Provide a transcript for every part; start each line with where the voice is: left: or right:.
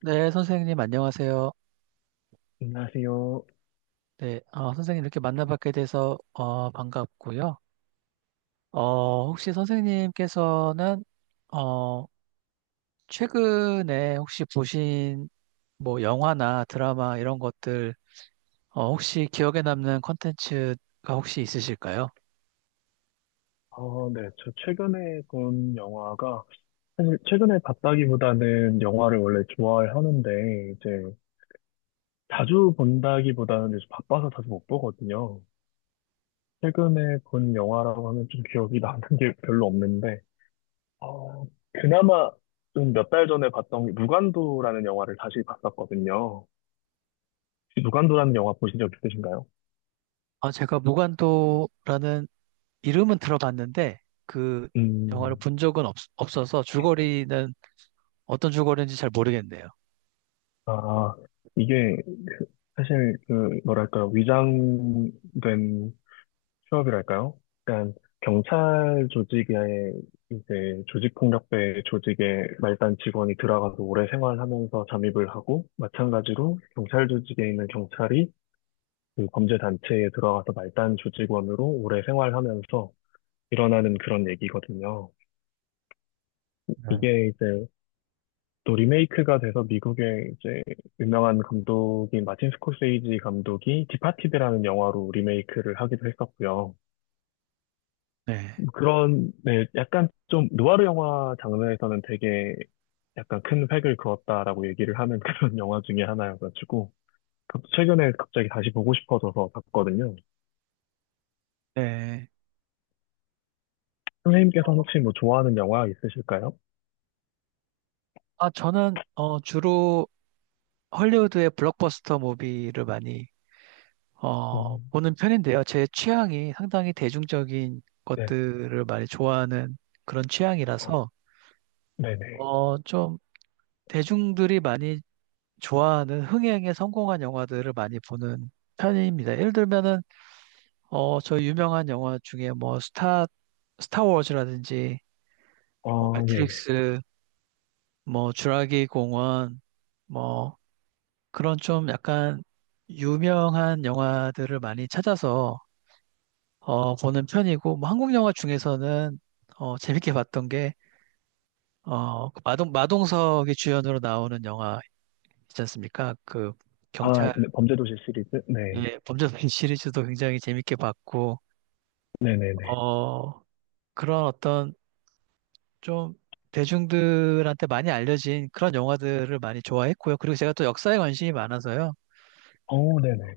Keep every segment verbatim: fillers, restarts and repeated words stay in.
right: 네, 선생님 안녕하세요.
left: 안녕하세요.
right: 네, 어, 선생님 이렇게 만나뵙게 돼서 어, 반갑고요. 어, 혹시 선생님께서는 어, 최근에 혹시 보신 뭐 영화나 드라마 이런 것들, 어, 혹시 기억에 남는 콘텐츠가 혹시 있으실까요?
left: 어, 네. 저 최근에 본 영화가, 사실 최근에 봤다기보다는 영화를 원래 좋아하는데, 이제 자주 본다기보다는 요즘 바빠서 자주 못 보거든요. 최근에 본 영화라고 하면 좀 기억이 나는 게 별로 없는데, 어, 그나마 좀 몇 달 전에 봤던 게 무간도라는 영화를 다시 봤었거든요. 혹시 무간도라는 영화 보신 적 있으신가요?
right: 아, 제가 무간도라는 이름은 들어봤는데 그 영화를
left: 음,
right: 본 적은 없, 없어서 줄거리는 어떤 줄거리인지 잘 모르겠네요.
left: 아, 이게 사실 그, 뭐랄까, 위장된 휴업이랄까요. 그러니까 경찰 조직에 이제 조직폭력배 조직에 말단 직원이 들어가서 오래 생활하면서 잠입을 하고 마찬가지로 경찰 조직에 있는 경찰이 그 범죄 단체에 들어가서 말단 조직원으로 오래 생활하면서 일어나는 그런 얘기거든요.
right: 네.
left: 이게 이제 또 리메이크가 돼서 미국의 이제 유명한 감독인 마틴 스코세이지 감독이 디파티드라는 영화로 리메이크를 하기도 했었고요.
right: 네,
left: 그런, 네, 약간 좀 누아르 영화 장르에서는 되게 약간 큰 획을 그었다라고 얘기를 하는 그런 영화 중에 하나여가지고 그것도 최근에 갑자기 다시 보고 싶어져서 봤거든요.
right: 네.
left: 선생님께서 혹시 뭐 좋아하는 영화 있으실까요?
right: 아, 저는 어, 주로 헐리우드의 블록버스터 무비를 많이 어,
left: 음,
right: 보는 편인데요. 제 취향이 상당히 대중적인
left: 네,
right: 것들을 많이 좋아하는 그런
left: 어,
right: 취향이라서
left: 네네.
right: 어, 좀 대중들이 많이 좋아하는 흥행에 성공한 영화들을 많이 보는 편입니다. 예를 들면은 어, 저 유명한 영화 중에 뭐 스타 스타워즈라든지 뭐
left: 어, 예, 예.
right: 매트릭스, 뭐 주라기 공원, 뭐 그런 좀 약간 유명한 영화들을 많이 찾아서 어, 보는 편이고, 뭐 한국 영화 중에서는 어, 재밌게 봤던 게 어, 그 마동 마동석이 주연으로 나오는 영화 있지 않습니까? 그
left: 아,
right: 경찰의
left: 네, 범죄도시 시리즈? 네,
right: 범죄도시 시리즈도 굉장히 재밌게 봤고,
left: 네네네.
right: 어, 그런 어떤 좀 대중들한테 많이 알려진 그런 영화들을 많이 좋아했고요. 그리고 제가 또 역사에 관심이 많아서요.
left: 어, 네네.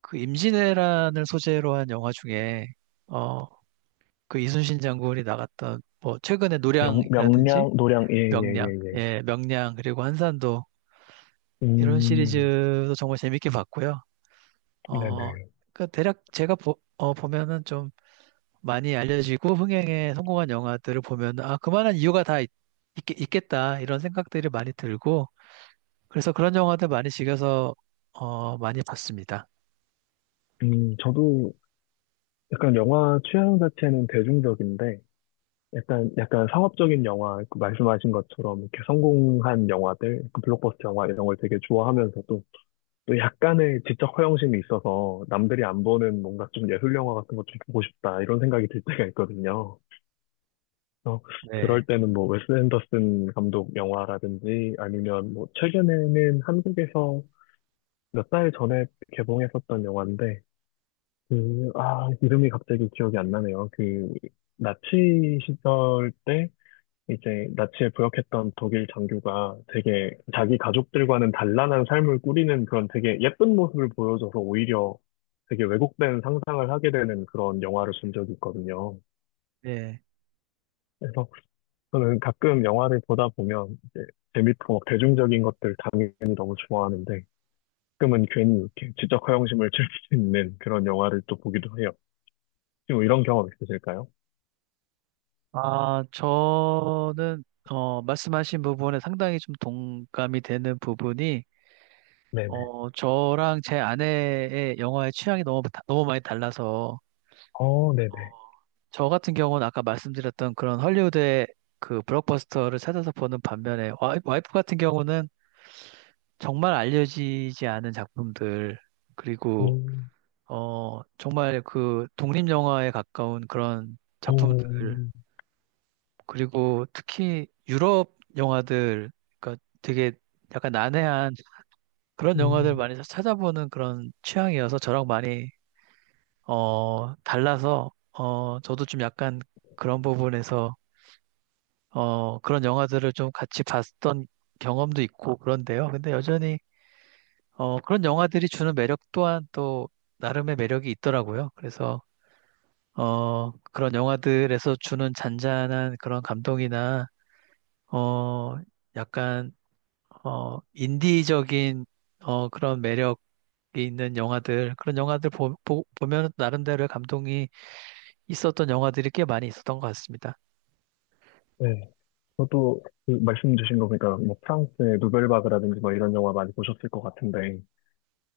right: 그 임진왜란을 소재로 한 영화 중에 어, 그 이순신 장군이 나갔던 뭐 최근에
left: 명,
right: 노량이라든지
left: 명량, 노량, 예, 예,
right: 명량,
left: 예, 예.
right: 예, 명량 그리고 한산도, 이런
left: 음,
right: 시리즈도 정말 재밌게 봤고요. 어,
left: 네네.
right: 그 대략 제가 보, 어, 보면은 좀 많이 알려지고 흥행에 성공한 영화들을 보면 아 그만한 이유가 다 있, 겠다 이런 생각들이 많이 들고, 그래서 그런 영화들 많이 즐겨서 어, 많이 봤습니다.
left: 음, 저도 약간 영화 취향 자체는 대중적인데, 약간, 약간 상업적인 영화, 그 말씀하신 것처럼 이렇게 성공한 영화들, 그 블록버스터 영화 이런 걸 되게 좋아하면서도 또 약간의 지적 허영심이 있어서 남들이 안 보는 뭔가 좀 예술 영화 같은 것 좀 보고 싶다 이런 생각이 들 때가 있거든요. 그래서
right: 네,
left: 그럴 때는 뭐 웨스 앤더슨 감독 영화라든지 아니면 뭐 최근에는 한국에서 몇 달 전에 개봉했었던 영화인데 그, 아, 이름이 갑자기 기억이 안 나네요. 그 나치 시절 때 이제 나치에 부역했던 독일 장교가 되게 자기 가족들과는 단란한 삶을 꾸리는 그런 되게 예쁜 모습을 보여줘서 오히려 되게 왜곡된 상상을 하게 되는 그런 영화를 본 적이 있거든요.
right: 네.
left: 그래서 저는 가끔 영화를 보다 보면 이제 재밌고 막 대중적인 것들 당연히 너무 좋아하는데 가끔은 괜히 이렇게 지적 허영심을 즐길 수 있는 그런 영화를 또 보기도 해요. 지금 이런 경험 있으실까요?
right: 아, 저는 어, 말씀하신 부분에 상당히 좀 동감이 되는 부분이,
left: 네네.
right: 어, 저랑 제 아내의 영화의 취향이 너무, 다- 너무 많이 달라서,
left: 어, 네네.
right: 어, 저 같은 경우는 아까 말씀드렸던 그런 헐리우드의 그 블록버스터를 찾아서 보는 반면에, 와이- 와이프 같은 경우는 정말 알려지지 않은 작품들, 그리고,
left: 음,
right: 어, 정말 그 독립영화에 가까운 그런 작품들,
left: 어,
right: 그리고 특히 유럽 영화들, 그러니까 되게 약간 난해한 그런 영화들
left: 음,
right: 많이 찾아보는 그런 취향이어서 저랑 많이 어, 달라서, 어, 저도 좀 약간 그런 부분에서, 어, 그런 영화들을 좀 같이 봤던 경험도 있고 그런데요. 근데 여전히, 어, 그런 영화들이 주는 매력 또한 또 나름의 매력이 있더라고요. 그래서, 어, 그런 영화들에서 주는 잔잔한 그런 감동이나, 어, 약간, 어, 인디적인, 어, 그런 매력이 있는 영화들, 그런 영화들 보, 보, 보면 나름대로의 감동이 있었던 영화들이 꽤 많이 있었던 것 같습니다.
left: 네. 저도 그 말씀 주신 거 보니까 뭐 프랑스의 누벨바그라든지 뭐 이런 영화 많이 보셨을 것 같은데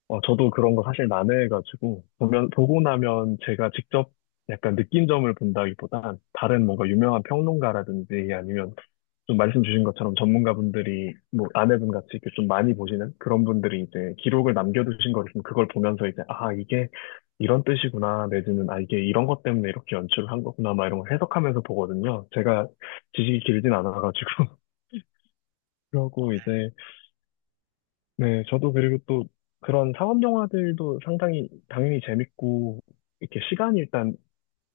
left: 어, 저도 그런 거 사실 난해해가지고 보면 보고 나면 제가 직접 약간 느낀점을 본다기보단 다른 뭔가 유명한 평론가라든지 아니면 좀 말씀 주신 것처럼 전문가분들이 뭐 아내분 같이 이렇게 좀 많이 보시는 그런 분들이 이제 기록을 남겨두신 거를 좀 그걸 보면서 이제 아 이게 이런 뜻이구나 내지는 아 이게 이런 것 때문에 이렇게 연출을 한 거구나 막 이런 걸 해석하면서 보거든요. 제가 지식이 길진 않아가지고 그러고 이제 네 저도 그리고 또 그런 사업 영화들도 상당히 당연히 재밌고 이렇게 시간이 일단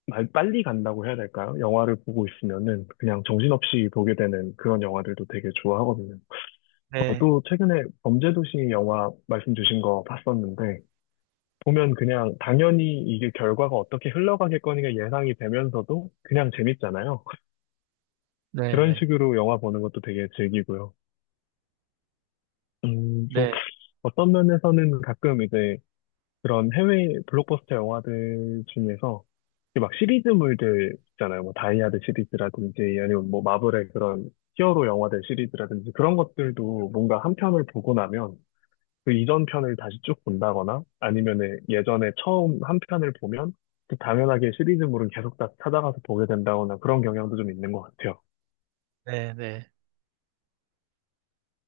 left: 말- 빨리 간다고 해야 될까요? 영화를 보고 있으면은 그냥 정신없이 보게 되는 그런 영화들도 되게 좋아하거든요.
right: 네,
left: 저도 최근에 범죄도시 영화 말씀 주신 거 봤었는데 보면 그냥 당연히 이게 결과가 어떻게 흘러가겠거니가 예상이 되면서도 그냥 재밌잖아요.
right: 네,
left: 그런
right: 네,
left: 식으로 영화 보는 것도 되게 즐기고요. 음, 또
right: 네,
left: 어떤 면에서는 가끔 이제 그런 해외 블록버스터 영화들 중에서 이게 막 시리즈물들 있잖아요. 뭐 다이아드 시리즈라든지 아니면 뭐 마블의 그런 히어로 영화들 시리즈라든지 그런 것들도 뭔가 한 편을 보고 나면 그 이전 편을 다시 쭉 본다거나 아니면은 예전에 처음 한 편을 보면 그 당연하게 시리즈물은 계속 다 찾아가서 보게 된다거나 그런 경향도 좀 있는 것 같아요.
right: 네, 네.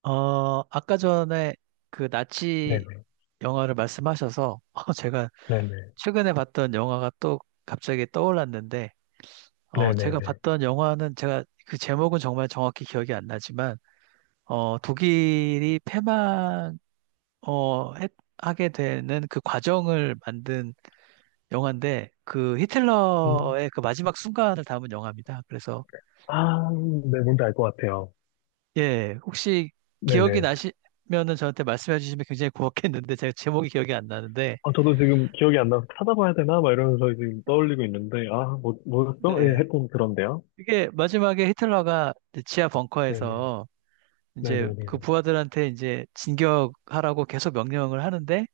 right: 어, 아까 전에 그 나치
left: 네네.
right: 영화를 말씀하셔서 어, 제가
left: 네네.
right: 최근에 봤던 영화가 또 갑자기 떠올랐는데, 어, 제가
left: 네네네.
right: 봤던 영화는 제가 그 제목은 정말 정확히 기억이 안 나지만, 어, 독일이 패망 어, 했- 하게 되는 그 과정을 만든 영화인데, 그
left: 음.
right: 히틀러의 그 마지막 순간을 담은 영화입니다. 그래서
left: 아, 네, 뭔지 알 것 같아요.
right: 예, 혹시 기억이
left: 네네.
right: 나시면은 저한테 말씀해 주시면 굉장히 고맙겠는데, 제가 제목이 기억이 안 나는데.
left: 아, 저도 지금 기억이 안 나서 찾아봐야 되나? 막 이러면서 지금 떠올리고 있는데, 아, 뭐, 뭐였어? 예, 하
right: 네.
left: 여 그런데요.
right: 이게 마지막에 히틀러가 이제 지하
left: 네네.
right: 벙커에서 이제 그
left: 네네네.
right: 부하들한테 이제 진격하라고 계속 명령을 하는데,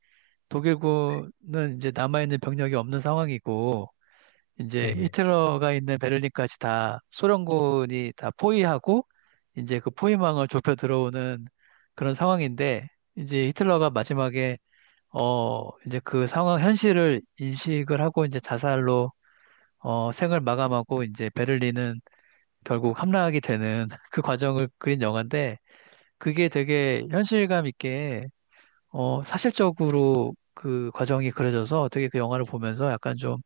right: 독일군은 이제 남아있는 병력이 없는 상황이고 이제
left: 네네.
right: 히틀러가 있는 베를린까지 다 소련군이 다 포위하고 이제 그 포위망을 좁혀 들어오는 그런 상황인데, 이제 히틀러가 마지막에 어, 이제 그 상황, 현실을 인식을 하고 이제 자살로, 어, 생을 마감하고, 이제 베를린은 결국 함락이 되는 그 과정을 그린 영화인데, 그게 되게 현실감 있게, 어, 사실적으로 그 과정이 그려져서 되게 그 영화를 보면서 약간 좀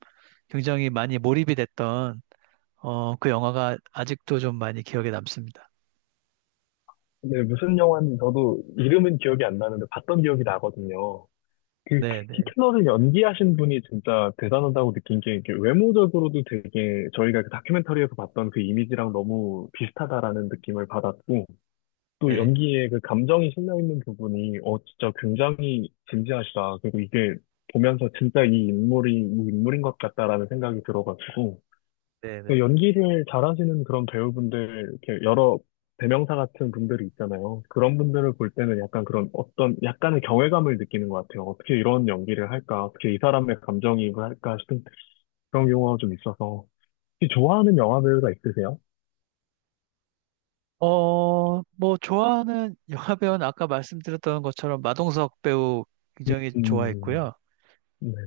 right: 굉장히 많이 몰입이 됐던, 어, 그 영화가 아직도 좀 많이 기억에 남습니다.
left: 근데 무슨 영화인지 저도 이름은 기억이 안 나는데 봤던 기억이 나거든요. 그
right: 네, 네,
left: 히틀러를 연기하신 분이 진짜 대단하다고 느낀 게 이게 외모적으로도 되게 저희가 그 다큐멘터리에서 봤던 그 이미지랑 너무 비슷하다라는 느낌을 받았고, 또
right: 네,
left: 연기에 그 감정이 실려 있는 부분이 어 진짜 굉장히 진지하시다. 그리고 이게 보면서 진짜 이 인물이 이 인물인 것 같다라는 생각이 들어가지고
right: 네,
left: 그
right: 네.
left: 연기를 잘하시는 그런 배우분들 이렇게 여러 대명사 같은 분들이 있잖아요. 그런 분들을 볼 때는 약간 그런 어떤 약간의 경외감을 느끼는 것 같아요. 어떻게 이런 연기를 할까? 어떻게 이 사람의 감정이입을 할까 싶은 그런 경우가 좀 있어서 혹시 좋아하는 영화 배우가 있으세요?
right: 어, 뭐, 좋아하는 영화 배우는 아까 말씀드렸던 것처럼 마동석 배우 굉장히 좋아했고요.
left: 음,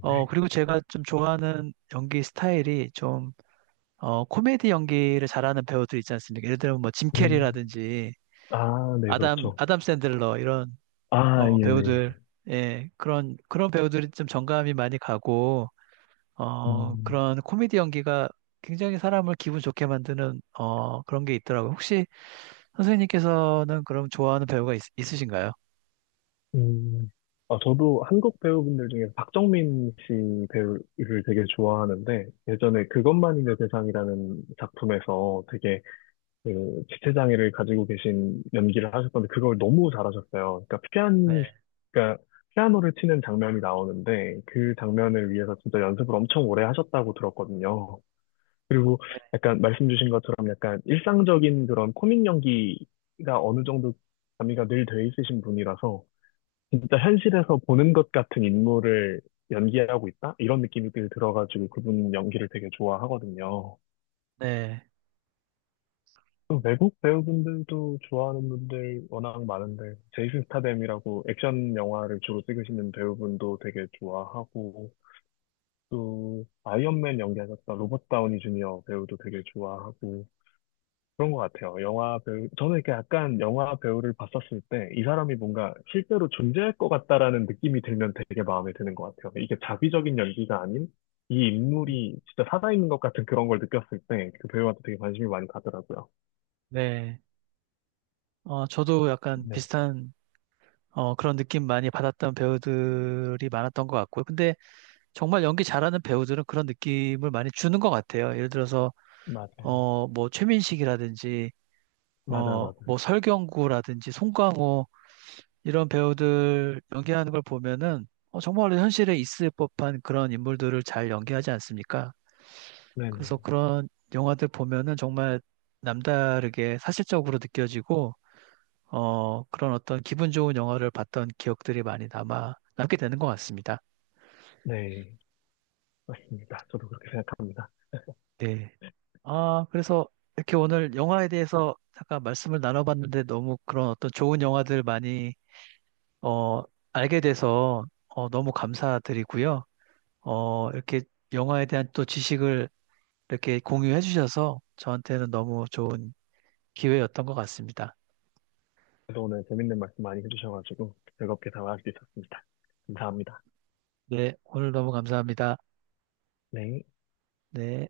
right: 어, 그리고 제가 좀 좋아하는 연기 스타일이 좀, 어, 코미디 연기를 잘하는 배우들 있지 않습니까? 예를 들면 뭐, 짐
left: 음,
right: 캐리라든지,
left: 아, 네,
right: 아담,
left: 그렇죠.
right: 아담 샌들러, 이런,
left: 아,
right: 어,
left: 예, 예,
right: 배우들,
left: 예.
right: 예, 그런, 그런 배우들이 좀 정감이 많이 가고, 어,
left: 음,
right: 그런 코미디 연기가 굉장히 사람을 기분 좋게 만드는, 어, 그런 게 있더라고요. 혹시 선생님께서는 그럼 좋아하는 배우가 있, 으신가요?
left: 음. 아, 저도 한국 배우분들 중에 박정민 씨 배우를 되게 좋아하는데, 예전에 그것만이 내 세상이라는 작품에서 되게 그 지체장애를 가지고 계신 연기를 하셨던데, 그걸 너무 잘하셨어요. 그러니까 피아니,
right: 네,
left: 그러니까 피아노를 치는 장면이 나오는데, 그 장면을 위해서 진짜 연습을 엄청 오래 하셨다고 들었거든요. 그리고
right: 네,
left: 약간 말씀 주신 것처럼 약간 일상적인 그런 코믹 연기가 어느 정도 가미가 늘 돼 있으신 분이라서 진짜 현실에서 보는 것 같은 인물을 연기하고 있다? 이런 느낌이 늘 들어가지고 그분 연기를 되게 좋아하거든요.
right: 네.
left: 또 외국 배우분들도 좋아하는 분들 워낙 많은데 제이슨 스타뎀이라고 액션 영화를 주로 찍으시는 배우분도 되게 좋아하고 또 아이언맨 연기하셨던 로버트 다우니 주니어 배우도 되게 좋아하고 그런 것 같아요. 영화 배우, 저는 이렇게 약간 영화 배우를 봤었을 때 이 사람이 뭔가 실제로 존재할 것 같다라는 느낌이 들면 되게 마음에 드는 것 같아요. 이게 자비적인 연기가 아닌 이 인물이 진짜 살아있는 것 같은 그런 걸 느꼈을 때 그 배우한테 되게 관심이 많이 가더라고요.
right: 네. 어, 저도 약간
left: 네,
right: 비슷한 어, 그런 느낌 많이 받았던 배우들이 많았던 것 같고요. 근데 정말 연기 잘하는 배우들은 그런 느낌을 많이 주는 것 같아요. 예를 들어서
left: 맞아요.
right: 어, 뭐 최민식이라든지
left: 맞아요,
right: 어,
left: 맞아요.
right: 뭐 설경구라든지 송강호, 이런 배우들 연기하는 걸 보면은 어, 정말 현실에 있을 법한 그런 인물들을 잘 연기하지 않습니까?
left: 네네.
right: 그래서 그런 영화들 보면은 정말 남다르게 사실적으로 느껴지고, 어, 그런 어떤 기분 좋은 영화를 봤던 기억들이 많이 남아, 남게 되는 것 같습니다.
left: 네. 맞습니다. 저도 그렇게 생각합니다.
right: 네. 아, 그래서 이렇게 오늘 영화에 대해서 잠깐 말씀을 나눠봤는데 너무 그런 어떤 좋은 영화들 많이, 어, 알게 돼서, 어, 너무 감사드리고요. 어, 이렇게 영화에 대한 또 지식을 이렇게 공유해 주셔서 저한테는 너무 좋은 기회였던 것 같습니다.
left: 그래서 오늘 재밌는 말씀 많이 해주셔가지고 즐겁게 대화할 수 있었습니다. 감사합니다.
right: 네, 오늘 너무 감사합니다.
left: 네.
right: 네.